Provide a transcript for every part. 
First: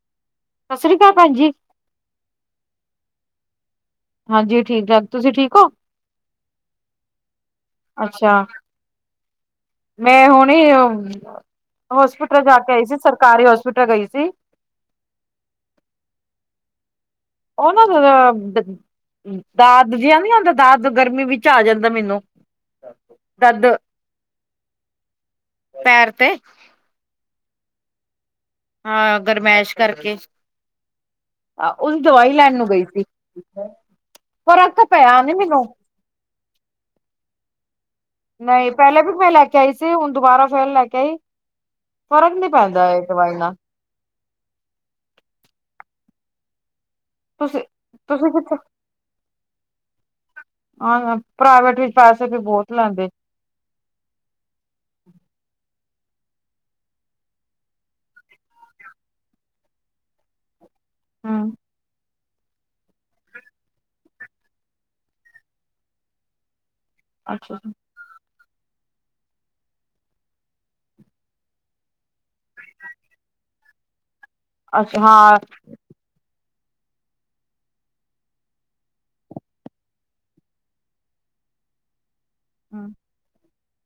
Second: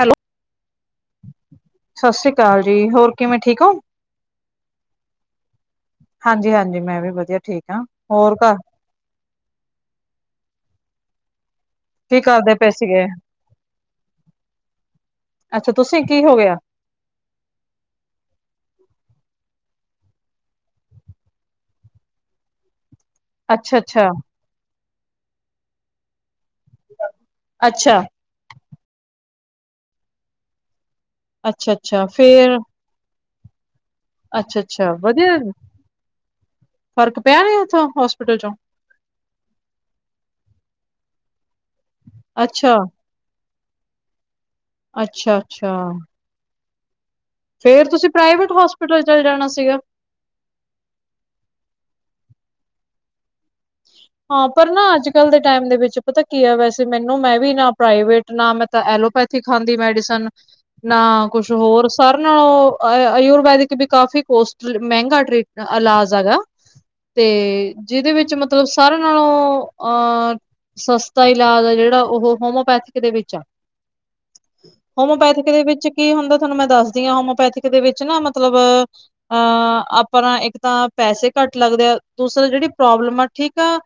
Hello ਸਤਿ ਸ਼੍ਰੀ ਅਕਾਲ, ਭੈਣਜੀ। ਸਤਿ ਸ੍ਰੀ ਅਕਾਲ ਜੀ, ਹੋਰ ਕਿਵੇਂ ਠੀਕ ਹੋ? ਹਾਂਜੀ ਠੀਕ ਠਾਕ, ਤੁਸੀਂ ਠੀਕ ਹੋ? ਹਾਂਜੀ ਹਾਂਜੀ, ਮੈਂ ਵੀ ਵਧੀਆ, ਠੀਕ ਹਾਂ ਹੋਰ ਅੱਛਾ ਘਰ? ਮੈਂ ਹੁਣੀ ਕੀ ਹੋਸਪਿਟਲ ਕਰਦੇ ਜਾ ਪਏ ਕੇ ਆਈ ਸੀ ਸੀਗੇ ਸਰਕਾਰੀ ਹੋਸਪਿਟਲ ਗਈ ਸੀ। ਅੱਛਾ ਤੁਸੀਂ ਕੀ ਹੋ ਗਿਆ? ਉਹ ਨਾ ਦਾ ਦਾਦ ਜਿਹਾ ਨੀ ਆਉਦਾ ਦਾਦ ਗਰਮੀ ਵਿੱਚ ਆ ਜਾਂਦਾ ਮੈਨੂੰ। ਦਰਦ ਅੱਛਾ ਅੱਛਾ ਪੈਰ ਤੇ। ਅੱਛਾ। ਹਾਂ, ਗਰਮੈਸ਼ ਕਰਕੇ, ਅੱਛਾ ਉਹਦੀ ਅੱਛਾ ਦਵਾਈ ਲੈਣ ਫੇਰ ਨੂੰ ਗਈ ਸੀ। ਅੱਛਾ ਫਰਕ ਤਾਂ ਅੱਛਾ ਪਿਆ ਨੀ ਮੈਨੂੰ। ਫਰਕ ਪਿਆ ਕਿ ਉੱਥੋਂ ਹਾਸਪੀਟਲ। ਨਹੀਂ ਪਹਿਲੇ ਵੀ ਮੈਂ ਲੈ ਕੇ ਆਈ ਸੀ ਹੁਣ ਦੁਬਾਰਾ ਫੇਰ ਲੈ ਕੇ ਆਈ ਫਰਕ ਨੀ ਅੱਛਾ ਪੈਂਦਾ ਏ। ਦਵਾਈ ਨਾਲ ਅੱਛਾ ਅੱਛਾ ਤੁਸੀਂ ਫੇਰ ਤੁਸੀਂ ਪ੍ਰਾਈਵੇਟ ਕਿੱਥੇ ਹੋਸਪਿਟਲ ਚਲੇ ਜਾਣਾ ਸੀਗਾ। ਹਾਂ ਪ੍ਰਾਈਵੇਟ ਵਿੱਚ ਪੈਸੇ ਵੀ ਬਹੁਤ ਲੈਂਦੇ। ਅੱਛਾ ਹਾਂ ਪਰ ਨਾ ਅੱਜ ਕੱਲ ਦੇ ਟਾਈਮ ਦੇ ਵਿੱਚ ਪਤਾ ਕੀ ਹੈ ਵੈਸੇ ਮੈਨੂੰ ਮੈਂ ਵੀ ਨਾ ਪ੍ਰਾਈਵੇਟ ਨਾ ਮੈਂ ਤਾਂ ਐਲੋਪੈਥਿਕ। ਐਲੋਪੈਥਿਕ ਖਾਂਦੀ ਮੈਡੀਸਨ ਨਾ ਹਮ ਕੁਛ ਹੋਰ ਸਰ। ਨਾ ਉਹ ਆਯੁ ਆਯੁਰਵੈਦਿਕ ਵੀ ਕਾਫੀ ਕੋਸਟ ਮਹਿੰਗਾ ਟ੍ਰੀਟ ਇਲਾਜ ਹੈਗਾ। ਤੇ ਅੱਛਾ ਜੀ। ਜਿਹਦੇ ਵਿੱਚ ਮਤਲਬ ਸਾਰਿਆਂ ਨਾਲੋਂ ਅਹ। ਸਸਤਾ ਇਲਾਜ ਆ ਜਿਹੜਾ ਉਹ ਹੋਮਓਪੈਥਿਕ ਦੇ ਵਿੱਚ ਆ। ਅੱਛਾ ਹਾਂ ਹੋਮੋਪੈਥਿਕ ਦੇ ਵਿੱਚ। ਕੀ ਹੁੰਦਾ ਤੁਹਾਨੂੰ ਮੈਂ ਦੱਸਦੀ ਹਾਂ ਹੋਮੋਪੈਥਿਕ ਦੇ ਵਿੱਚ ਨਾ ਮਤਲਬ। ਅਹ ਆਪਣਾ ਇੱਕ ਤਾਂ ਪੈਸੇ ਘੱਟ ਲੱਗਦੇ ਆ। ਦੂਸਰੇ ਜਿਹੜੀ ਪ੍ਰੋਬਲਮ ਆ ਠੀਕ ਆ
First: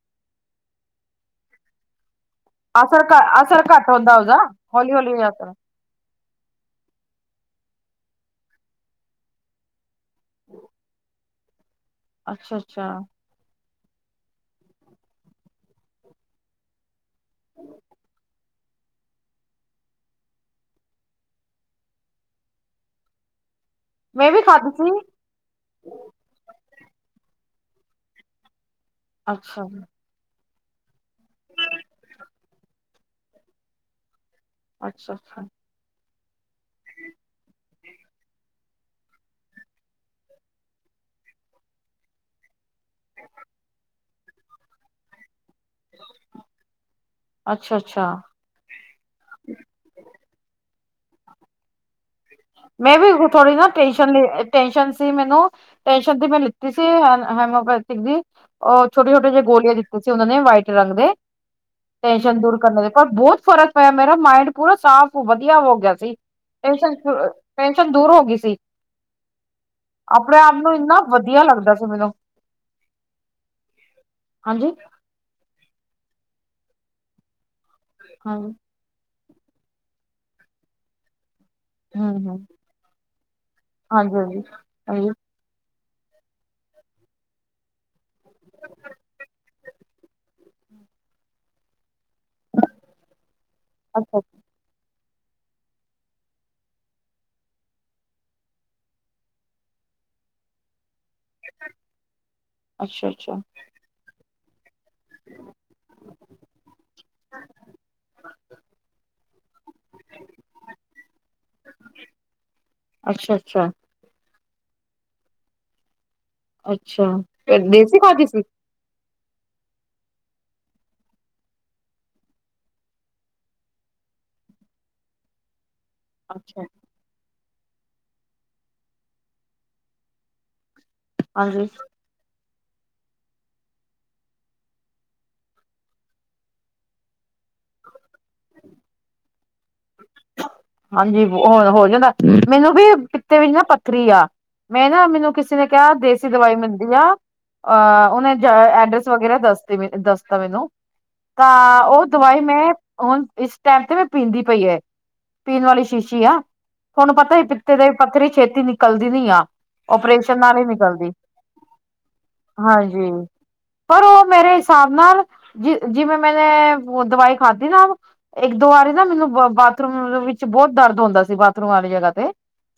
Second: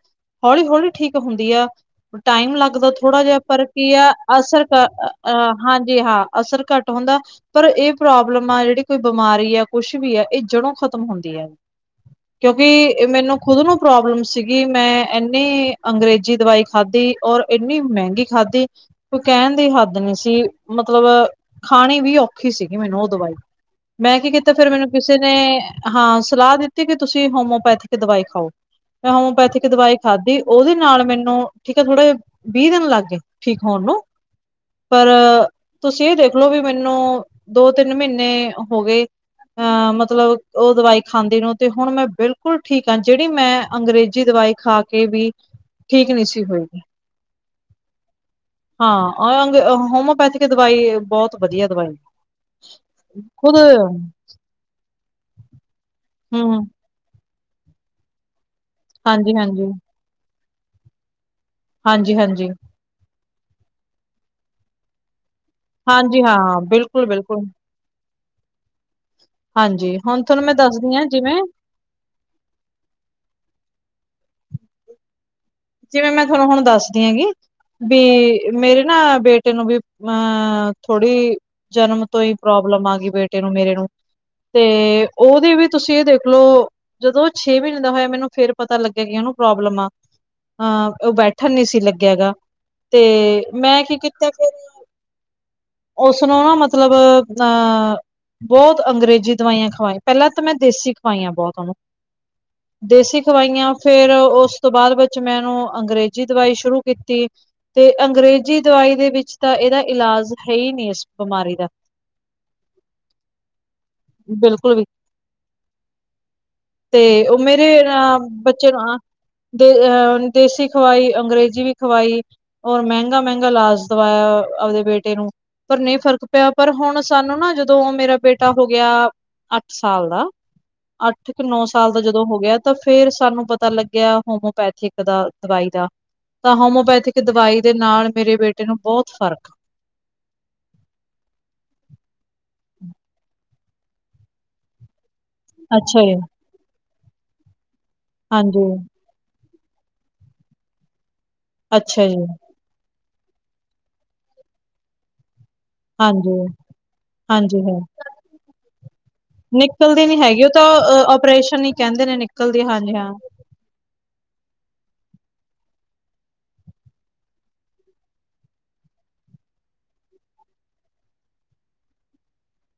ਹੌਲੀ ਹੌਲੀ ਠੀਕ ਹੁੰਦੀ ਆ। ਟਾਈਮ ਲੱਗਦਾ ਅਸਰ ਘ ਥੋੜਾ ਜਿਹਾ ਅਸਰ ਪਰ ਘੱਟ ਕੀ ਆ ਹੁੰਦਾ ਉਹਦਾ ਅਸਰ ਕਰ ਹੌਲੀ ਹੌਲੀ ਅਸਰ ਹਾਂਜੀ ਹਾਂ। ਅਸਰ ਘੱਟ ਘੱਟ ਹੁੰਦਾ ਪਰ ਇਹ ਪ੍ਰੋਬਲਮ ਆ ਜਿਹੜੀ ਕੋਈ ਬਿਮਾਰੀ ਆ ਕੁਛ ਵੀ ਆ। ਇਹ ਜੜੋਂ ਖਤਮ ਹੁੰਦੀ ਹੈ। ਅੱਛਾ ਅੱਛਾ। ਕਿਉਂਕਿ ਮੈਨੂੰ ਖੁਦ ਨੂੰ ਪ੍ਰੋਬਲਮ ਸੀ। ਕਿ ਮੈਂ ਇੰਨੀ ਅੰਗਰੇਜ਼ੀ ਦਵਾਈ ਖਾਧੀ ਔਰ ਇੰਨੀ ਮਹਿੰਗੀ ਖਾਧੀ। ਕੋਈ ਕਹਿਣ ਦੀ ਹੱਦ ਨਹੀਂ ਸੀ ਮਤਲਬ। ਖਾਣੀ ਵੀ ਔਖੀ ਸੀਗੀ ਮੈਨੂੰ ਉਹ ਦਵਾਈ। ਮੈਂ ਕੀ ਵੀ ਕੀਤਾ ਫੇਰ ਖਾਧੀ ਮੈਨੂੰ ਸੀ। ਕਿਸੇ ਨੇ ਹਾਂ ਸਲਾਹ ਦਿੱਤੀ ਕਿ ਤੁਸੀਂ ਹੋਮਓਪੈਥਿਕ ਦਵਾਈ ਖਾਓ। ਮੈਂ ਅੱਛਾ ਹੋਮੋਪੈਥਿਕ ਦਵਾਈ ਖਾਧੀ ਉਹਦੇ ਨਾਲ ਮੈਨੂੰ ਠੀਕ ਹੈ ਥੋੜੇ ਜਿਹੇ ਵੀਹ ਦਿਨ ਲੱਗ ਗਏ। ਠੀਕ ਹੋਣ ਨੂੰ ਪਰ ਅੱਛਾ ਅੱਛਾ। ਤੁਸੀਂ ਇਹ ਦੇਖਲੋ ਵੀ ਮੈਨੂੰ ਦੋ ਤਿੰਨ ਮਹੀਨੇ ਹੋ ਗਏ ਅਹ ਮਤਲਬ ਉਹ ਦਵਾਈ ਖਾਂਦੇ ਨੂੰ ਤੇ ਹੁਣ ਮੈਂ ਬਿਲਕੁਲ ਬਿਲਕੁਲ ਠੀਕ ਆ ਜਿਹੜੀ ਮੈਂ ਅੰਗਰੇਜ਼ੀ ਦਵਾਈ ਖਾ ਕੇ ਵੀ ਠੀਕ ਨਹੀਂ ਸੀ ਹੋਈ ਅੱਛਾ ਅੱਛਾ ਹਾਂ ਆ ਹੋਮਓਪੈਥੀਿਕ ਦਵਾਈ ਬਹੁਤ ਵਧੀਆ ਦਵਾਈ ਮੈਂ ਵੀ ਥੋੜੀ ਖੁਦ ਨਾ ਟੈਸ਼ਨ ਲੀ ਟੈਸ਼ਨ ਸੀ ਮੈਨੂੰ ਟੈਸ਼ਨ ਦੀ ਮੈਂ ਹਮ ਲਿੱਤੀ ਸੀ। ਹੈਮਿਓਪੈਥਿਕ ਦੀ ਉਹ ਛੋਟੇ ਛੋਟੇ ਹਾਂਜੀ ਜਿਹੇ ਹਾਂਜੀ ਗੋਲੀਆਂ ਦਿੱਤੇ ਸੀ ਉਹਨਾਂ ਨੇ ਵਾਈਟ ਰੰਗ ਦੇ ਹਾਂਜੀ ਟੈਸ਼ਨ ਹਾਂਜੀ ਦੂਰ ਕਰਨ ਦੇ ਪਰ ਬਹੁਤ ਫਰਕ ਪਿਆ ਮੇਰਾ ਮਾਈੰਡ ਪੂਰਾ ਸਾਫ਼ ਵਧੀਆ ਹੋ ਗਿਆ ਸੀ ਹਾਂਜੀ ਹਾਂ ਟੈਨਸ਼ਨ ਬਿਲਕੁਲ ਬਿਲਕੁਲ ਟੈਨਸ਼ਨ ਦੂਰ ਹੋ ਗਈ ਸੀ ਹਾਂਜੀ ਹੁਣ ਆਪਣੇ ਤੁਹਾਨੂੰ ਮੈਂ ਆਪ ਨੂੰ ਦੱਸਦੀ ਇੰਨਾ ਹਾਂ ਜਿਵੇਂ ਵਧੀਆ ਲੱਗਦਾ ਸੀ ਮੈਨੂੰ ਹਾਂਜੀ ਜਿਵੇਂ ਮੈਂ ਤੁਹਾਨੂੰ ਹੁਣ ਦੱਸਦੀ ਹੈਗੀ ਵੀ ਹਾਂਜੀ। ਮੇਰੇ ਨਾ ਬੇਟੇ ਨੂੰ ਵੀ ਅ ਥੋੜ੍ਹੀ ਜਨਮ ਹੂੰ ਤੋਂ ਹੀ ਹੂੰ। ਪ੍ਰੋਬਲਮ ਆ ਗਈ ਬੇਟੇ ਨੂੰ ਮੇਰੇ ਨੂੰ ਹਾਂਜੀ-ਹਾਂਜੀ, ਤੇ ਹਾਂਜੀ ਹਾਂਜੀ ਉਹ ਉਹ ਵੀ ਤੁਸੀਂ ਇਹ ਦੇਖਲੋ ਜਦੋਂ ਛੇ ਮਹੀਨੇ ਦਾ ਹੋਇਆ ਮੈਨੂੰ ਫੇਰ ਪਤਾ ਲੱਗਿਆ ਕਿ ਇਹਨੂੰ ਪ੍ਰੋਬਲਮ ਆ ਅਹ ਉਹ ਬੈਠਣ ਨੀ ਸੀ ਲੱਗਿਆ ਗਾ ਤੇ ਮੈਂ ਕੀ ਅੱਛਾ, ਕੀਤਾ ਫੇਰ ਉਸਨੂੰ ਨਾ ਮਤਲਬ ਅਹ ਬਹੁਤ ਅੰਗਰੇਜ਼ੀ ਦਵਾਈਆਂ ਖਵਾਈਆਂ ਪਹਿਲਾਂ ਤਾਂ ਮੈਂ ਦੇਸੀ ਖਵਾਈਆਂ ਬਹੁਤ ਦੇਸੀ ਅੱਛਾ-ਅੱਛਾ, ਖਵਾਈਆਂ ਫੇਰ ਉਸ ਤੋਂ ਬਾਅਦ ਚ ਮੈ ਉਨੂੰ ਅੰਗਰੇਜ਼ੀ ਦਵਾਈ ਸ਼ੁਰੂ ਕੀਤੀ ਤੇ ਅੰਗਰੇਜ਼ੀ ਦਵਾਈ ਦੇ ਵਿੱਚ ਤਾਂ ਇਹਦਾ ਇਲਾਜ ਹੈ ਹੀ ਨਹੀਂ ਇਸ ਬਿਮਾਰੀ ਦਾ [inaudible] ਅੱਛਾ ਅੱਛਾ ਬਿਲਕੁਲ ਵੀ ਤੇ ਅੱਛਾ ਉਹ ਮੇਰੇ ਫੇਰ ਨਾ ਦੇਸੀ ਖਾਦੀ ਸੀ [unintelligible] ਅਹ ਦੇਸੀ ਖਵਾਈ ਅੰਗਰੇਜ਼ੀ ਵੀ ਖਵਾਈ ਔਰ ਮਹਿੰਗਾ -ਮਹਿੰਗਾ ਇਲਾਜ ਦਵਾਇਆ ਆਪਦੇ ਬੇਟੇ ਨੂੰ ਪਰ ਨਹੀਂ ਫਰਕ ਪਿਆ ਅੱਛਾ ਪਰ ਹੁਣ ਸਾਨੂੰ ਨਾ ਜਦੋਂ ਮੇਰਾ ਬੇਟਾ ਹੋ ਗਿਆ ਅੱਠ ਸਾਲ ਦਾ ਅੱਠ ਕੁ ਨੌ ਹਾਂਜੀ। ਸਾਲ ਦਾ ਜਦੋਂ ਹੋ ਗਿਆ ਤਾਂ ਫੇਰ ਸਾਨੂੰ ਪਤਾ ਲੱਗਿਆ ਹੋਮੋ ਪੇਥਿਕ ਦਾ ਦਵਾਈ ਦਾ ਤਾਂ ਹੋਮਓਪੈਥਿਕ ਦਵਾਈ ਦੇ ਨਾਲ ਮੇਰੇ ਬੇਟੇ ਨੂੰ ਬਹੁਤ ਫ਼ਰਕ ਹਾਂਜੀ-ਹਣ ਹੋ ਜਾਂਦਾ ਮੈਨੂੰ ਵੀ ਪਿਤੇ ਵਿੱਚ ਨਾ ਪੱਥਰੀ ਆ ਮੈਂ ਨਾ ਮੈਨੂੰ ਕਿਸੀ ਨੇ ਕਿਹਾ ਅੱਛਾ ਜੀ। ਦੇਸੀ ਦਵਾਈ ਮਿਲਦੀ ਆ, ਅਹ ਉਹਨੇ ਹਾਂਜੀ, ਐਡਰਸ ਵਗੈਰਾ ਦੱਸਦੀ ਦੱਸਤਾ ਮੈਨੂੰ ਤਾਂ ਉਹ ਅੱਛਾ ਜੀ, ਦਵਾਈ ਮੈਂ ਹੁਣ ਇਸ ਟਾਈਮ ਤੇ ਮੈਂ ਪੀਂਦੀ ਪਈ ਹੈ ਪੀਨ ਵਾਲੀ ਸ਼ੀਸ਼ੀ ਆ, ਹਾਂਜੀ, ਤੁਹਾਨੂੰ ਪਤਾ ਹੀ ਹਾਂਜੀ ਪਿੱਤੇ ਹੈ। ਦੇ ਪੱਥਰੀ ਛੇਤੀ ਨ ਨਿਕਲਦੀ ਨੀ ਆ, ਨਿਕਲਦੀ ਨੀ ਓਪਰੇਸ਼ਨ ਹੈਗੀ ਉਹ ਨਾਲ ਤਾਂ ਹੀ ਅ ਨਿਕਲਦੀ ਓਪਰੇਸ਼ਨ ਹੀ ਕਹਿੰਦੇ ਨੇ ਨਿਕਲਦੀ ਹਾਂਜੀ ਹਾਂ। ਪਰ ਉਹ ਮੇਰੇ ਹਿਸਾਬ ਨਾਲ ਜ ਜਿਵੇਂ ਮੈਨੇ ਦਵਾਈ ਖਾਧੀ ਨਾ ਇੱਕ ਦੋ ਵਾਰੀ ਨਾ ਮੈਨੂੰ ਬਾਥਰੂਮ ਵਿੱਚ ਬਹੁਤ ਦਰਦ ਹੁੰਦਾ ਸੀ, ਬਾਥਰੂਮ ਵਾਲੀ ਜਗ੍ਹਾ ਤੇ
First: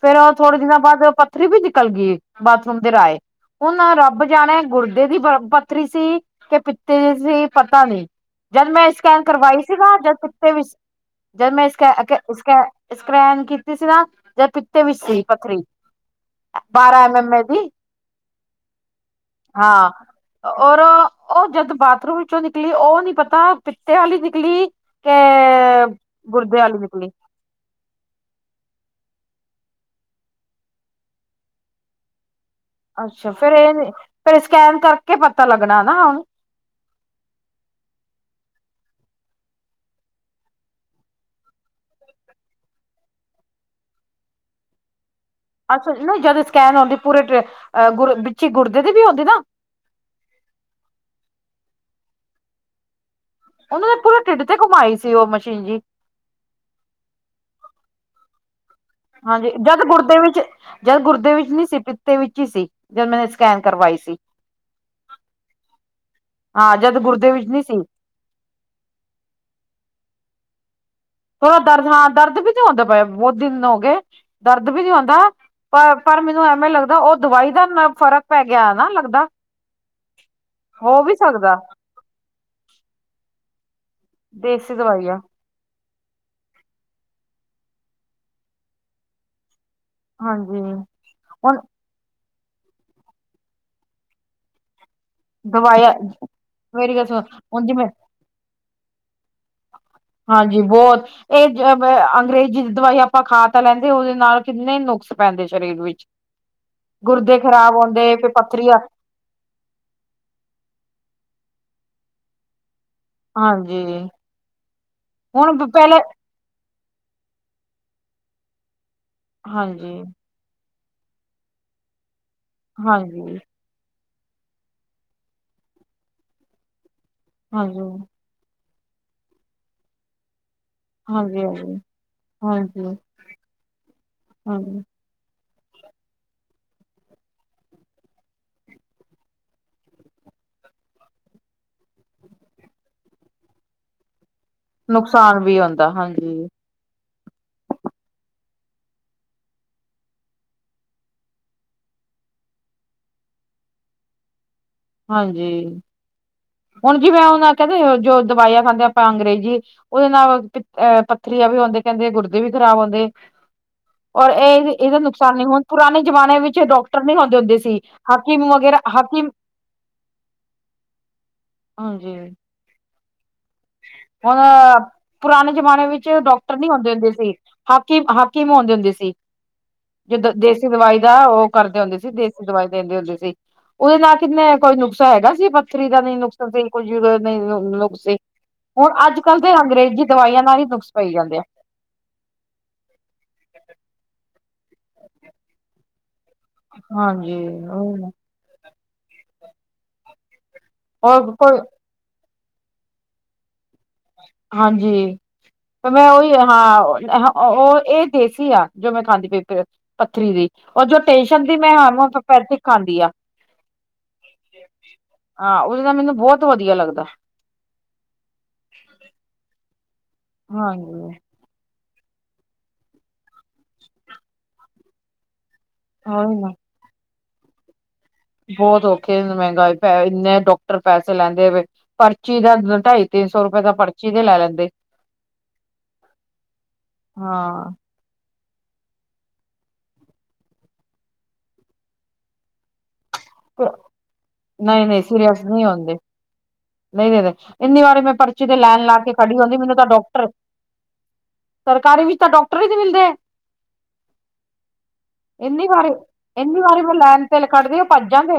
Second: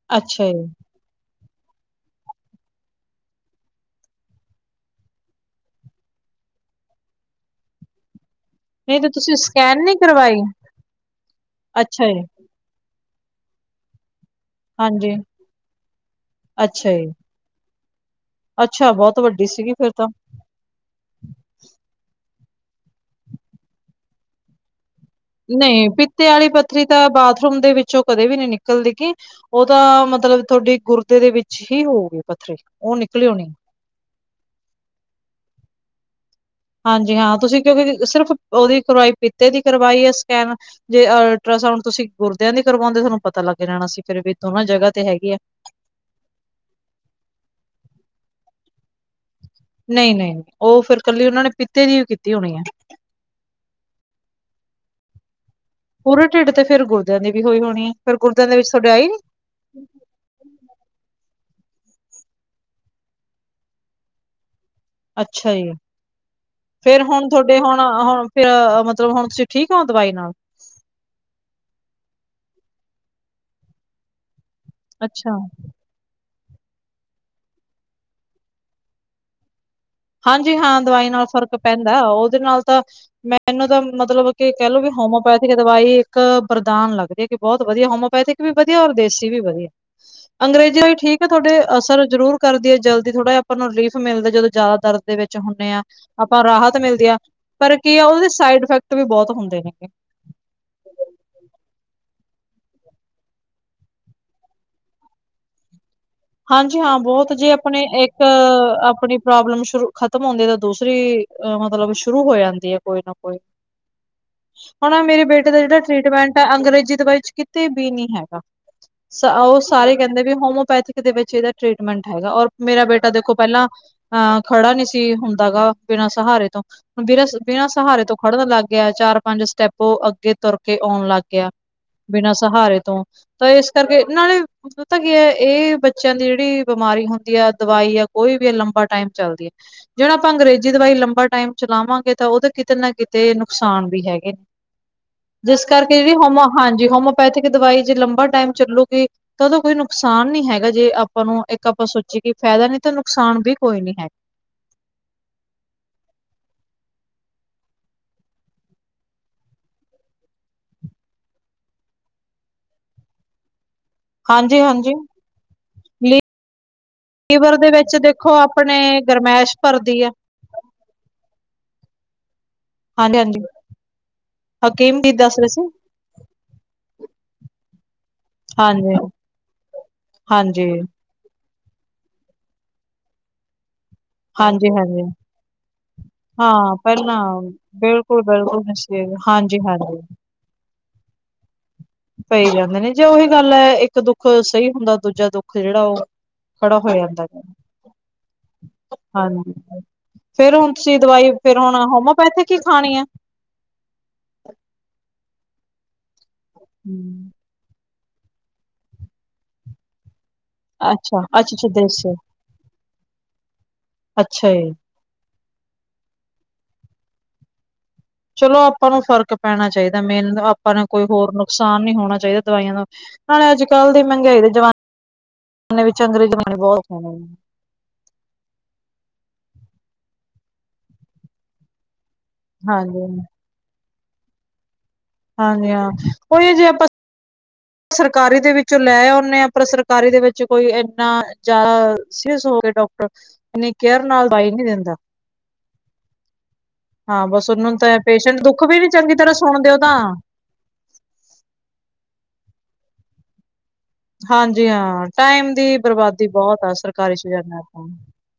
ਫੇਰ ਅੱਛਾ ਥੋੜੇ ਜੀ, ਦਿਨਾਂ ਬਾਅਦ ਪਥਰੀ ਵੀ ਨਿਕਲ ਗਈ, ਬਾਥਰੂਮ ਦੇ ਰਾਏ ਹੁਨ ਔ ਰੱਬ ਜਾਨੇ ਗੁਰਦੇ ਦੀ ਪੱਥਰੀ ਸੀ ਕਿ ਪਿੱਤੇ ਦੀ ਸੀ ਪਤਾ ਨਹੀਂ ਜਦ ਮੈਂ ਨਹੀਂ ਤੇ ਸਕੈਨ ਤੁਸੀਂ ਕਰਵਾਈ ਸਕੈਨ ਨੀ ਸੀਗਾ, ਜਦ ਕਰਵਾਈ? ਪਿਤੇ ਵਿਚ ਅੱਛਾ ਜੀ, ਸਕੈ ਸਕੈ੍ਨ ਕੀਤੀ ਸੀ ਨਾ ਜਾਂ ਪਿੱਤੇ ਵਿੱਚ ਹਾਂਜੀ, ਸੀ ਪੱਖਰੀ ਅੱਛਾ ਬਾਰਾਂ ਜੀ, ਐਮ ਐਮ ਏ ਦੀ ਅੱਛਾ ਬਹੁਤ ਵੱਡੀ ਸੀਗੀ ਹਾਂ ਫੇਰ ਤਾਂ ਔਰ ਉਹ ਜਦ ਬਾਥਰੂਮ ਵਿੱਚੋਂ ਨਿਕਲੀ ਉਹ ਨੀ ਪਤਾ ਪਿੱਤੇ ਵਾਲੀ ਨਿਕਲੀ ਕੇ ਨਹੀਂ ਪਿੱਤੇ ਆਲੀ ਗੁਰਦੇ ਵਾਲੀ ਪੱਥਰੀ ਤਾਂ ਨਿਕਲੀ ਬਾਥਰੂਮ ਦੇ ਵਿੱਚ ਜੋ ਕਦੇ ਵੀ ਨਹੀਂ ਨਿਕਲ ਦੀਗੀ ਉਹ ਤਾਂ ਮਤਲਬ ਤੁਹਾਡੀ ਗੁਰਦੇ ਦੇ ਵਿੱਚ ਹੀ ਹੋਊਗੀ ਪੱਥਰੀ ਉਹ ਅੱਛਾ ਨਿਕਲਿਓ ਨੀ। ਫੇਰ ਇਹ ਫੇਰ ਸਕੈਨ ਕਰਕੇ ਪਤਾ ਲੱਗਣਾ ਨਾ ਹੁਣ ਹਾਂਜੀ ਹਾਂ ਤੁਸੀਂ ਕਿਉਂਕਿ ਸਿਰਫ ਉਹਦੀ ਕਰਵਾਈ ਪਿਤੇ ਦੀ ਕਰਵਾਈ ਹੈ ਸਕੈਨ ਜੇ ਅਲਟਰਾਸਾਊਂਡ ਤੁਸੀਂ ਗੁਰਦਿਆਂ ਦੀ ਕਰਵਾਉਂਦੇ ਤੁਹਾਨੂੰ ਪਤਾ ਲੱਗ ਜਾਣਾ ਸੀ ਫਿਰ ਵੀ ਦੋਨਾਂ ਜਗ੍ਹਾ ਤੇ ਹੈਗੀ ਆ ਅੱਛਾ ਨਹੀਂ ਜਦ ਸਕੈਨ ਆਉਂਦੀ ਪੂਰੇ ਵਿੱਚ ਗੁਰਦੇ ਦੀ ਵੀ ਹੁੰਦੀ ਨਾ ਨਹੀਂ -ਨਹੀਂ ਉਹ ਫੇਰ ਇਕੱਲੀ ਉਹਨਾਂ ਨੇ ਪਿਤੇ ਦੀ ੳ ਕੀਤੀ ਹੋਣੀ ਹੈ ਉਹਨਾਂ ਨੇ ਪੂਰੇ ਢਿੱਡ ਤੇ ਘੁਮਾਈ ਸੀ ਉਹ ਮਸ਼ੀਨ ਜੀ ਪੂਰੇ ਢਿੱਡ ਤੇ ਫਿਰ ਗੁਰਦਿਆਂ ਦੀ ਵੀ ਹੋਈ ਹੋਣੀ ਫਿਰ ਗੁਰਦਿਆਂ ਦੇ ਵਿੱਚ ਤੁਹਾਡੇ ਆਈ ਨੀ? ਹਾਂਜੀ, ਜਦ ਗੁਰਦੇ ਵਿੱਚ ਜਦ ਗੁਰਦੇ ਵਿੱਚ ਨੀ ਸੀ, ਪਿੱਤੇ ਵਿੱਚ ਹੀ ਸੀ ਜਦ ਮੈਨੇ ਸਕੈਨ ਕਰਵਾਈ ਸੀ ਅੱਛਾ ਜੀ ਹਾਂ ਜਦ ਫੇਰ ਹੁਣ ਗੁਰਦੇ ਵਿੱਚ ਤੁਹਾਡੇ ਨਹੀਂ ਸੀ ਹੁਣ -ਹੁਣ ਫੇਰ ਮਤਲਬ ਹੁਣ ਤੁਸੀਂ ਠੀਕ ਹੋ, ਦਵਾਈ ਨਾਲ ਥੋੜਾ ਦਰਦ ਹਾ ਘੋੜੇ ਦਰਦ ਵੀ ਨੀ ਆਉਂਦਾ ਪਏ ਬਹੁਤ ਦਿਨ ਹੋ ਗਏ ਦਰਦ ਵੀ ਨੀ ਆਉਂਦਾ [unintelligible] ਅੱਛਾ। ਪਰ ਪਰ ਮੈਨੂੰ ਏਵੇਂ ਲੱਗਦਾ ਉਹ ਦਵਾਈ ਦਾ ਨਾ ਫ਼ਰਕ ਪੈ ਗਿਆ ਨਾ ਲੱਗਦਾ ਹਾਂਜੀ ਹਾਂ ਹੋ ਦਵਾਈ ਵੀ ਨਾਲ ਸਕਦਾ ਫ਼ਰਕ ਪੈਂਦਾ, ਉਹਦੇ ਨਾਲ ਤਾਂ ਮੈਂ ਮੈਂਨੂੰ ਤਾਂ ਮਤਲਬ ਕਿ ਕਹਿ ਦੇਸੀ ਲੋ ਵੀ ਦਵਾਈ ਆ ਹੋਮਪੈਥ ਦਵਾਈ ਇੱਕ ਬਰਦਾਨ ਲੱਗਦੀ ਹੈ ਕਿ ਬਹੁਤ ਵਧੀਆ ਹੋਮਓਪੈਥਿਕ ਵੀ ਵਧੀਆ, ਔਰ ਦੇਸੀ ਵੀ ਵਧੀਆ ਹਾਂਜੀ ਅੰਗਰੇਜ਼ੀ ਠੀਕ ਆ ਹੁਣ ਤੁਹਾਡੇ ਅਸਰ ਜ਼ਰੂਰ ਕਰਦੀ ਹੈ ਜਲਦੀ ਥੋੜ੍ਹਾ ਜਿਹਾ ਆਪਾਂ ਨੂੰ ਰਿਲੀਫ ਮਿਲਦਾ ਜਦੋਂ ਜ਼ ਦਰਦ ਦੇ ਵਿੱਚ ਹੁੰਦੇ ਹਾ ਦਵਾਈਆਂ ਆਪਾਂ ਰਾਹਤ ਮੇਰੀ ਗੱਲ ਮਿਲਦੀ ਆ ਸੁਣ ਹੁਣ ਪਰ ਜਿਵੇਂ ਕੀ ਆ ਉਹਦੇ ਸਾਈਡ ਇਫੈਕਟ ਤੇ ਵੀ ਬਹੁਤ ਹੁੰਦੇ ਨੇਗੇ ਹਾਂਜੀ ਬਹੁਤ ਇਹ ਅੰਗਰੇਜ਼ ਦਵਾਈ ਆਪਾਂ ਖਾ ਤਾਂ ਲੈਂਦੇ, ਉਹਦੇ ਨਾਲ ਕਿੰਨੇ ਨੁਕਸ ਪੈਂਦੇ ਸ਼ਰੀਰ ਵਿੱਚ ਹਾਂਜੀ ਹਾਂ ਬਹੁਤ ਗੁਰਦੇ ਜੇ ਖ਼ਰਾਬ ਆਪਣੇ ਹੁੰਦੇ ਇੱਕ ਫਿਰ ਪੱਥਰੀਆਂ ਆਪਣੀ ਪ੍ਰੋਬਲਮ ਸ਼ੁਰੂ ਖਤਮ ਹੁੰਦੀ ਹੈ ਤਾਂ ਦੂਸਰੀ ਮਤਲਬ ਸ਼ੁਰੂ ਹੋ ਜਾਂਦੀ ਏ ਕੋਈ ਨਾ ਕੋਈ, ਹਾਂਜੀ ਹੁਨ ਮੇਰੇ ਬੇਟੇ ਦਾ ਹੁਣ ਜਿਹੜਾ ਪਹਿਲੇ ਟ੍ਰੀਟਮੈਂਟ ਅੰਗਰੇਜ਼ੀ ਦਵਾਈ ਚ ਕਿਤੇ ਵੀ ਨਹੀਂ ਹੈਗਾ, ਉਹ ਸਾਰੇ ਹਾਂਜੀ ਕਹਿੰਦੇ ਵੀ ਹੋਮਓਪੈਥੀ ਦੇ ਵਿੱਚ ਇਹਦਾ ਟ੍ਰਰੀਟਮੈਂਟ ਹੈਗਾ, ਔਰ ਮੇਰਾ ਬੇਟਾ ਦੇਖੋ ਹਾਂਜੀ ਪਹਿਲਾਂ ਹਾ ਖੜਾ ਨਹੀਂ ਸੀ ਹੁੰਦਾ ਹੇਗਾ ਬਿਨਾਂ ਸਹਾਰੇ ਤੋਂ ਬਿਨਾਂ ਬਿਨਾਂ ਸਹਾਰੇ ਹਾਂਜੀ ਤੋਂ ਖੜਨ ਲੱਗ ਗਿਆ ਚਾਰ ਪੰਜ ਸਟੈਪੋ ਅੱਗੇ ਤੁਰ ਕੇ ਆਉਣ ਲੱਗ ਗਿਆ ਹਾਂਜੀ ਬਿਨਾ ਹਾਂਜੀ ਸਹਾਰੇ ਹਾਂਜੀ ਤੋਂ ਤਾਂ ਇਸ ਕਰਕੇ ਨਾਲੇ ਹਾਂਜੀ ਪਤਾ ਪਤਾ ਕੀ ਹੈ ਇਹ ਬੱਚਿਆਂ ਦੀ ਜਿਹੜੀ ਬਮਾਰੀ ਹੁੰਦੀ ਏ ਦਵਾਈ ਆ ਕੋਈ ਵੀ ਹੈ ਲੰਬਾ ਟਾਈਮ ਚੱਲਦੀ ਹੈ। ਜਿਹੜਾ ਆਪਾਂ ਅੰਗਰੇਜ਼ੀ ਦਵਾਈ ਲੰਬਾ ਟਾਈਮ ਚਲਾਵਾਂਗੇ ਤਾਂ ਉਹਦੇ ਕਿਤੇ ਨਾ ਕਿਤੇ ਨੁਕਸਾਨ ਵੀ ਹੈਗੇ ਨੇ। ਨੁਕਸਾਨ ਵੀ ਜਿਸ ਹੁੰਦਾ ਕਰਕੇ ਜਿਹੜੀ ਹੋਮੋ ਹਾਂਜੀ ਹਾਂਜੀ ਹੋਮੋ ਹੋਮੋਪੈਥਿਕ ਦਵਾਈ ਜੇ ਲੰਬਾ ਟਾਈਮ ਚੱਲੂਗੀ ਤਾਂ ਉਹਦਾ ਕੋਈ ਨੁਕਸਾਨ ਨੀ ਹੈ ਹੈਗਾ ਜੇ ਆਪਾਂ ਨੂੰ ਇੱਕ ਆਪਾਂ ਸੋਚੀਏ ਕਿ ਫਾਇਦਾ ਨੀ ਤੇ ਨੁਕਸਾਨ ਵੀ ਕੋਈ ਨੀ ਹੈ। ਹਾਂਜੀ ਹੁਨ ਜਿਵੇੈਂ ਉਹਨਾਂ ਆਖਿਆ ਸੀ ਜੋ ਦਵਾਈਆਂ ਖਾਂਦੇ ਆਪਾਂ ਅੰਗਰੇਜ਼ੀ ਉਹਦੇ ਨਾਲ ਅ ਪੱਥਰੀਆਂ ਵੀ ਹੁੰਦੇ ਕਹਿੰਦੇ ਗੁਰਦੇ ਵੀ ਖਰਾਬ ਹੁੰਦੇ। [inaudible] [inaudible] ਔਰ ਇਹ ਹਾਂਜੀ-ਹਾਂਜੀ ਇਹਦਾ ਨੁਕਸਾਨ ਨਹੀ ਹੋਨ ਪੁਰਾਣੇ ਜਮਾਨੇ ਵਿੱਚ ਡਾਕਟਰ ਨਹੀਂ ਹਉੁੰਦੇ ਲੀਵਰ ਹੁੰਦੇ ਦੇ ਸੀ ਵਿੱਚ ਦੇਖੋ ਹਾਕੀਮ ਆਪਣੇ ਵਗੈਰਾ ਹ ਗਰਮੈਸ਼ ਭਰਦੀ ਏ ਹਾਂਜੀ ਹਾਂਜੀ ਹਾਂਜੀ ਹ [inaudible] [inaudible] ਪੁਰਾਣੇ ਜਮਾਨੇ ਵਿੱਚ ਡਾਕਟਰ ਨਹੀਂ ਹੁੰਦੇ ਹੁੰਦੇ ਸੀ ਹਾਕੀਮ ਹਾਕੀਮ ਹੋਂਦੇ ਹੋਂਦੇ ਹਾਂਜੀ। ਸੀ। ਜਿਦ ਦੇਸੀ ਹਾਂਜੀ, ਦਵਾਈ ਦਾ ਉਹ ਕਰਦੇ ਹੁੰਦੇ ਸੀ, ਦੇਸੀ ਦਵਾਈ ਦੇਂਦੇ ਹੁੰਦੇ ਸੀ, ਉਹਦੇ ਨਾਲ ਕਿੰਨਾ ਕੋਈ ਹਾਂਜੀ-ਹਾਂਜੀ ਨੁਕਸਾ ਹੈਗਾ ਸੀ, ਪੱਥਰੀ ਦਾ ਨਹੀਂ ਨੁਕਸਾ ਸੀ, ਹਾਂ ਕੋਈ ਪਹਿਲਾਂ ਨਹੀਂ ਨੁਕਸ ਸੀ [unintelligible] [inaudible] [inaudible] ਹੁਣ ਅੱਜ ਕੱਲ੍ਹ ਦੇ ਹਾਂਜੀ-ਹਾਂਜੀ ਅੰਗਰੇਜ਼ੀ ਦਵਾਈਆਂ ਨਾਲ ਹੀ ਨੁਕਸ ਪਈ ਜਾਂਦੇ ਆ ਪਏ ਜਾਂਦੇ ਨੇ ਜੇ ਉਹੀ ਗੱਲ ਹੈ, ਇੱਕ ਦੁੱਖ ਸਹੀ ਹੁੰਦਾ, ਦੂਜਾ ਦੁੱਖ ਜਿਹੜਾ ਉਹ ਖੜਾ ਹੋ ਜਾਂਦਾ ਹਾਂਜੀ ਨਾ ਹਾਂਜੀ ਫੇਰ ਹੁਣ ਤੁਸੀਂ ਦਵਾਈ ਹੋਰ ਫਿਰ ਕੋਈ ਹੁਣ ਹੋਮਓਪੈਥਿਕ ਹੀ ਖਾਣੀ ਹੈ? ਹਾਂਜੀ ਤੇ ਮੈਂ ਉਹੀ ਹਾਂ ਹੂੰ। ਉਹ ਇਹ ਦੇਸੀ ਆ ਜੋ ਮੈਂ ਖਾਂਦੀ ਪਈ ਪੱਥਰੀ ਦੀ ਉਹ ਜੋ ਅੱਛਾ, ਟੇਨਸ਼ਨ ਦੀ ਅੱਛਾ-ਅੱਛਾ ਮੈਂ ਦੇਸੀ ਹੋਮੋਕਪੈਥੀਕ ਖਾਂਦੀ ਆ। ਅੱਛਾ ਜੀ। ਹਾਂ ਓਹਨਾ ਦਾ ਮੈਨੂੰ ਬਹੁਤ ਵਧੀਆ ਲੱਗਦਾ। ਚਲੋ ਆਪਾਂ ਨੂੰ ਫ਼ਰਕ ਪੈਣਾ ਚਾਹੀਦਾ ਮੇਨ ਆਪਾਂ ਨੇ ਕੋਈ ਹਾਂਜੀ ਹੋਰ ਨੂੰ ਨੁਕਸਾਨ ਨਹੀਂ ਹੋਣਾ ਚਾਹੀਦਾ ਦਵਾਈਆਂ ਦਾ ਨਾਲੇ ਅੱਜ ਕੱਲ੍ਹ ਦੀ ਮਹਿੰਗਾਈ ਦੇ ਜਮਾਨੇ ੇ ਵਿੱਚ ਅੰਗਰੇਜ਼ ਉਹੀ ਨਾ। ਨਾਣੇ ਬਹੁਤ ਸੋਣੇ ਨੇ [unintelligible] ਬਹੁਤ ਔਖੇ ਮਹਿੰਗਾਈ ਇੰਨੇ ਡਾਕਟਰ ਪੈਸੇ ਲੈਂਦੇ ਵੇ ਪਰਚੀ ਦਾ ਢਾਈ ਹਾਂਜੀ, ਤਿੰਨ ਸੌ ਰੁਪਏ ਤਾਂ ਪਰਚੀ ਦੇ ਲੈ ਲੈਂਦੇ। ਹਾਂਜੀ ਹਾਂ ਉਹੀ ਜੇ ਆਪਾਂ ਹਾਂ ਸਰਕਾਰੀ ਦੇ ਵਿੱਚੋਂ ਲੈ ਆਉਨੇ ਹਾਂ ਪਰ ਸਰਕਾਰੀ ਦੇ ਵਿੱਚ ਕੋਈ ਇੰਨਾ ਜ਼ਿਆਦਾ ਸੀਰਿਯਸ ਹੋਵੇ ਡਾਕਟਰ ਇੰਨੀ ਕੇਅਰ ਨਾਲ ਦਵਾਈ ਨੀ ਨਹੀਂ ਦਿੰਦਾ। ਨਹੀਂ ਸੀਰੀਅਸ ਨਹੀਂ ਹੁੰਦੇ। ਨਹੀਂ ਹਾਂ ਨਹੀਂ ਬਸ ਉਹਨੂੰ ਇੰਨੀ ਤਾਂ ਵਾਰੀ ਮੈਂ ਪੇਸ਼ੈਂਟ ਪਰਚੀ ਤੇ ਦੁੱਖ ਵੀ ਲੈਨ ਨੀ ਲਾ ਕੇ ਚੰਗੀ ਤਰ੍ਹਾਂ ਖੜੀ ਹੁੰਂਦੀ ਸੁਣਦੇ ਮੈਨੂੰ ਉਹ ਤਾਂ ਡਾਕਟਰ ਸਰਕਾਰੀ ਵਿੱਚ ਤਾਂ ਡਾਕਟਰ ਹੀ ਨ ਮਿਲਦੇ। ਹਾਂਜੀ ਹਾਂ ਟਾਈਮ ਇੰਨੀ ਦੀ ਵਾਰੀ ਬਰਬਾਦੀ ਬਹੁਤ ਆ ਸਰਕਾਰੀ ਛ ਜਾਣੇ ਆ ਤਾਂ। ਜਾਂਦੇ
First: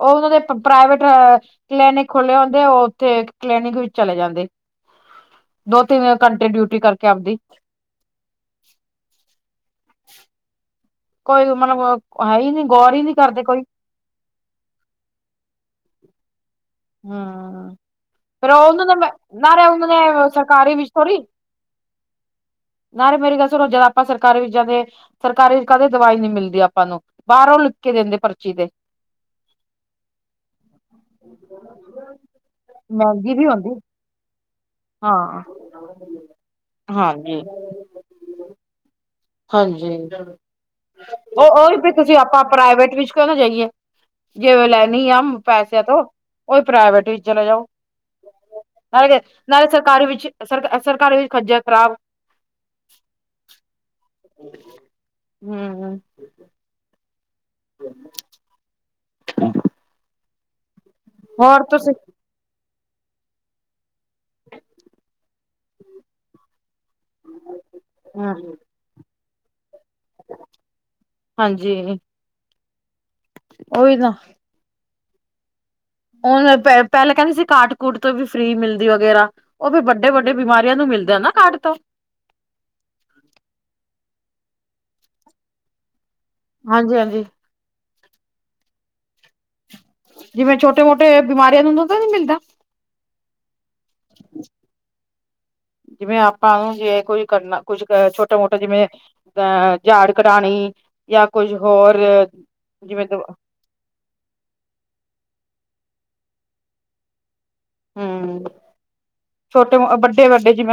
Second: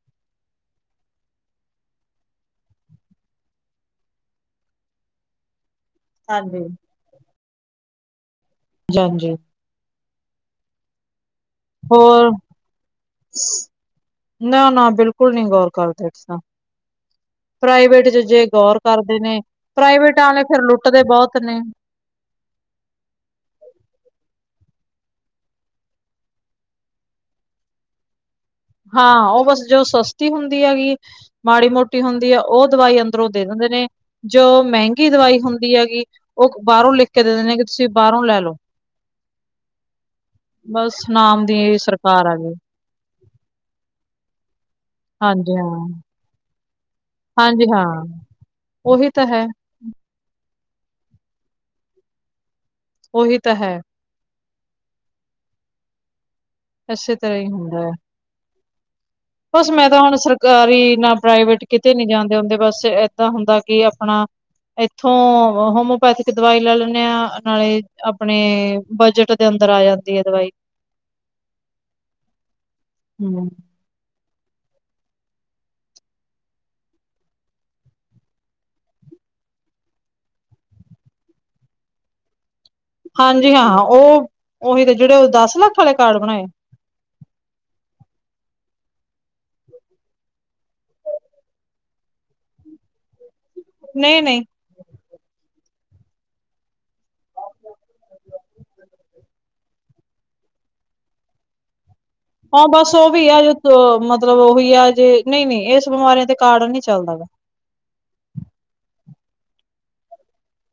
ਉਹ ਉਹਨਾਂ ਦੇ ਪ੍ਰਾਈਵੇਟ ਅ ਕਲੀਨਿਕ ਖੁੱਲ੍ਹੇ ਹੁੰਦੇ ਉਹ ਉੱਥੇ ਕਲੀਨਿਕ ਵਿੱਚ ਚਲੇ ਜਾਂਦੇ। [inaudible] ਦੋ ਤਿੰਨ ਘੰਟੇ ਹਾਂਜੀ। ਡਿਊਟੀ ਕਰਕੇ ਆਪਦੀ। ਜੀ ਹਾਂਜੀ ਕੋਈ ਮਤਲਬ ਹੋਰ ਹੈ ਈ ਨੀ ਗੌਰ ਹੀ ਨਹੀਂ ਕਰਦੇ ਕੋਈ। ਨਾ ਨਾ ਬਿਲਕੁਲ ਨੀ ਗੌਰ ਕਰਦੇ ਅਸੀ ਤਾਂ। ਹਮ ਪ੍ਰਾਈਵੇਟ ਚ ਜੇ ਫੇਰ ਉਹ ਗੌਰ ਉਹਨਾਂ ਕਰਦੇ ਨੇ ਨਾਲੇ ਉਹਨਾਂ ਪ੍ਰਾਈਵੇਟਾ ਨੇ ਆਲੇ ਫਿਰ ਸਰਕਾਰੀ ਵਿੱਚ ਲੁੱਟਦੇ ਬਹੁਤ ਨੇ। ਹ [inaudible] ਨਾਰੇ ਮੇਰੀ ਗੱਲ ਸੁੋ ਜਿਆਦਾ ਆਪਾਂ ਸਰਕਾਰ ਵਿੱਚ ਜਾਂਦੇ ਸਰਕਾਰੀ ਕਦੇ ਦਵਾਈ ਨੀ ਮਿਲਦੀ ਆਪਾਂ ਨੂੰ ਬਾਹਰੋਂ ਲਿਖ ਕੇ ਦਿੰਦੇ ਪਰਚੀ ਤੇ ਹਾਂ ਉਹ ਬਸ ਜੋ ਸਸਤੀ ਹੁੰਦੀ ਹੈਗੀ ਮਾੜੀ ਮੋਟੀ ਹੁੰਦੀ ਹੈ। ਉਹ ਦਵਾਈ ਅੰਦਰੋਂ ਮਹਿੰਗੀ ਦੇ ਵੀ ਦਿੰਦੇ ਹੁੰਦੀ ਨੇ ਜੋ ਮਹਿੰਗੀ ਦਵਾਈ ਹੁੰਦੀ ਹੈਗੀ ਹਾਂ ਉਹ ਬਾਹਰੋਂ ਲਿਖ ਕੇ ਹਾਂਜੀ ਦਿੰਦੇ ਨੇ ਕਿ ਤੁਸੀਂ ਬਾਹਰੋਂ ਲੈ ਲਓ ਹਾਂਜੀ ਬਸ ਨਾਮ ਦੀ ਉਹ ਹੀ ਤੁਸੀ ਸਰਕਾਰ ਆ ਆਪਾਂ ਗਈ, ਪ੍ਰਾਈਵੇਟ ਵਿਚ ਕਿਉ ਨਾ ਜਾਈਏ ਜਿਵੇ ਲੈਣੀ ਆ ਹਾਂਜੀ ਹਾਂ, ਪੈਸਿਆਂ ਤੋਂ ਉਹੀ ਪ੍ਰਾਈਵੇਟ ਵਿਚ- ਚਲੇ ਜਾਓ ਹਾਂਜੀ ਹਾਂ, ਉਹੀ ਨਾਲੇ ਤਾਂ ਹੈ, ਨਾਲੇ ਸਰਕਾਰੀ ਵਿਚ ਸਰ ਸਰਕਾਰੀ ਵਿਚ ਖੱਜਲ ਖਰਾਬ ਉਹੀ ਤਾਂ ਹੈ। ਹੂੰ - ਅੇਸੇ ਤਰ੍ਹਾਂ ਹੀ ਹੁੰਦਾ ਹੈ। ਬਸ ਮੈਂ ਤਾਂ ਹੁਣ ਸਰਕਾਰੀ ਨਾ ਹੋਰ ਪ੍ਰਾਈਵੇਟ ਤੁਸੀਂ ਕਿਤੇ ਨਹੀ ਜਾਦੇ ਹੁੰਦੇ ਬਸ ਇਏਦਾਂ ਹੁੰਦਾ ਕਿ ਆਪਣਾ ਇਥੋਂ ਹ- ਥਿਕ ਦਵਾਈ ਲੈ ਲੈਂਦੇ ਹਾਂ ਨਾਲੇ ਆਪਣੇ ਹੂੰ ਬਜਟ ਦੇ ਅੰਦਰ ਆ ਜਾਂਦੇ ਦੀ ਦਵਾਈ ਹਾਂਜੀ ਹੂੰ - ਉਹੀ ਨਾ- ਉਹ ਪਹਿਲਾਂ ਕਹਿਦੇ ਸੀ ਕਾਟ ਕੂਟ ਤੋਂ ਵੀ ਫ੍ਰਰੀ ਮਿਲਦੀ ਵਗੈਰਾ ਉਹ ਵੀ ਵੱਡੇ- ਵੱਡੇ ਬਿਮਾਰੀਆਂ ਨੂੰ ਮਿਲਦੇ ਨਾ ਕਾਡ ਤੋਂ ਹਾਂਜੀ ਹਾਂ ਉਹ ਉਹੀ ਤੇ ਜਿਹੜੇ ਉਹ ਦਸ ਲੱਖ ਆਲੇ ਕਾਰਡ ਬਣਾਏ? ਹਾਂਜੀ ਹਾਂਜੀ ਜਿਵੇਂ ਛੋਟੇ ਮੋਟੇ ਬਿਮਾਰੀਆਂ ਨੂੰ ਨਾ ਤੇ ਨੀ ਮਿਲਦਾ? ਨਹੀ ਨਹੀ ਜਿਵੇਂ ਆਪਾਂ ਨੂੰ ਜੇ ਕੋਈ ਕਰਨਾ ਕੁਛ ਛੋਟਾ ਮੋਟਾ ਜਿਵੇਂ ਜਿਦਾ ਝਾੜ ਕਢਾਉਣੀ ਜਾਂ ਕੁਝ ਹੋਰ ਹਾਂ ਬਸ ਜਿਵੇਂ ਉਹ ਵੀ ਆ ਜ ਮਤਲਬ ਉਹੀ ਆ ਜੇ ਨਹੀ- ਨਹੀ ਇਸ ਬਿਮਾਰੀਆਂ ਦੇ ਕਾਰਨ ਨਹੀ ਚੱਲਦਾ ਵਾ ਹਮ ਛੋਟੇ ਵੱਡੇ- ਵੱਡੇ ਜਿਵੇ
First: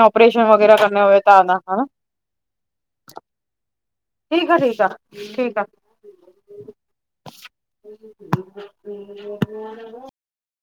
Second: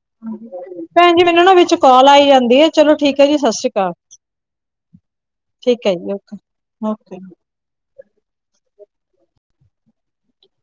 ਭੈਣ ਜੀ ਮੈਨੂੰ ਨਾ ਵਿਚ ਕਾਲ ਆਈ ਜਾਂਦੀ ਹੈ। ਚਲੋ ਠੀਕ ਹੈ ਜੀ ਸਤਿ ਸ੍ਰੀ ਅਕਾਲ। ਠੀਕ ਆ ਠੀਕ ਆ ਠੀਕ ਆ- ਹੈ ਜੀ ਓਕੇ ਓਕੇ [inaudible]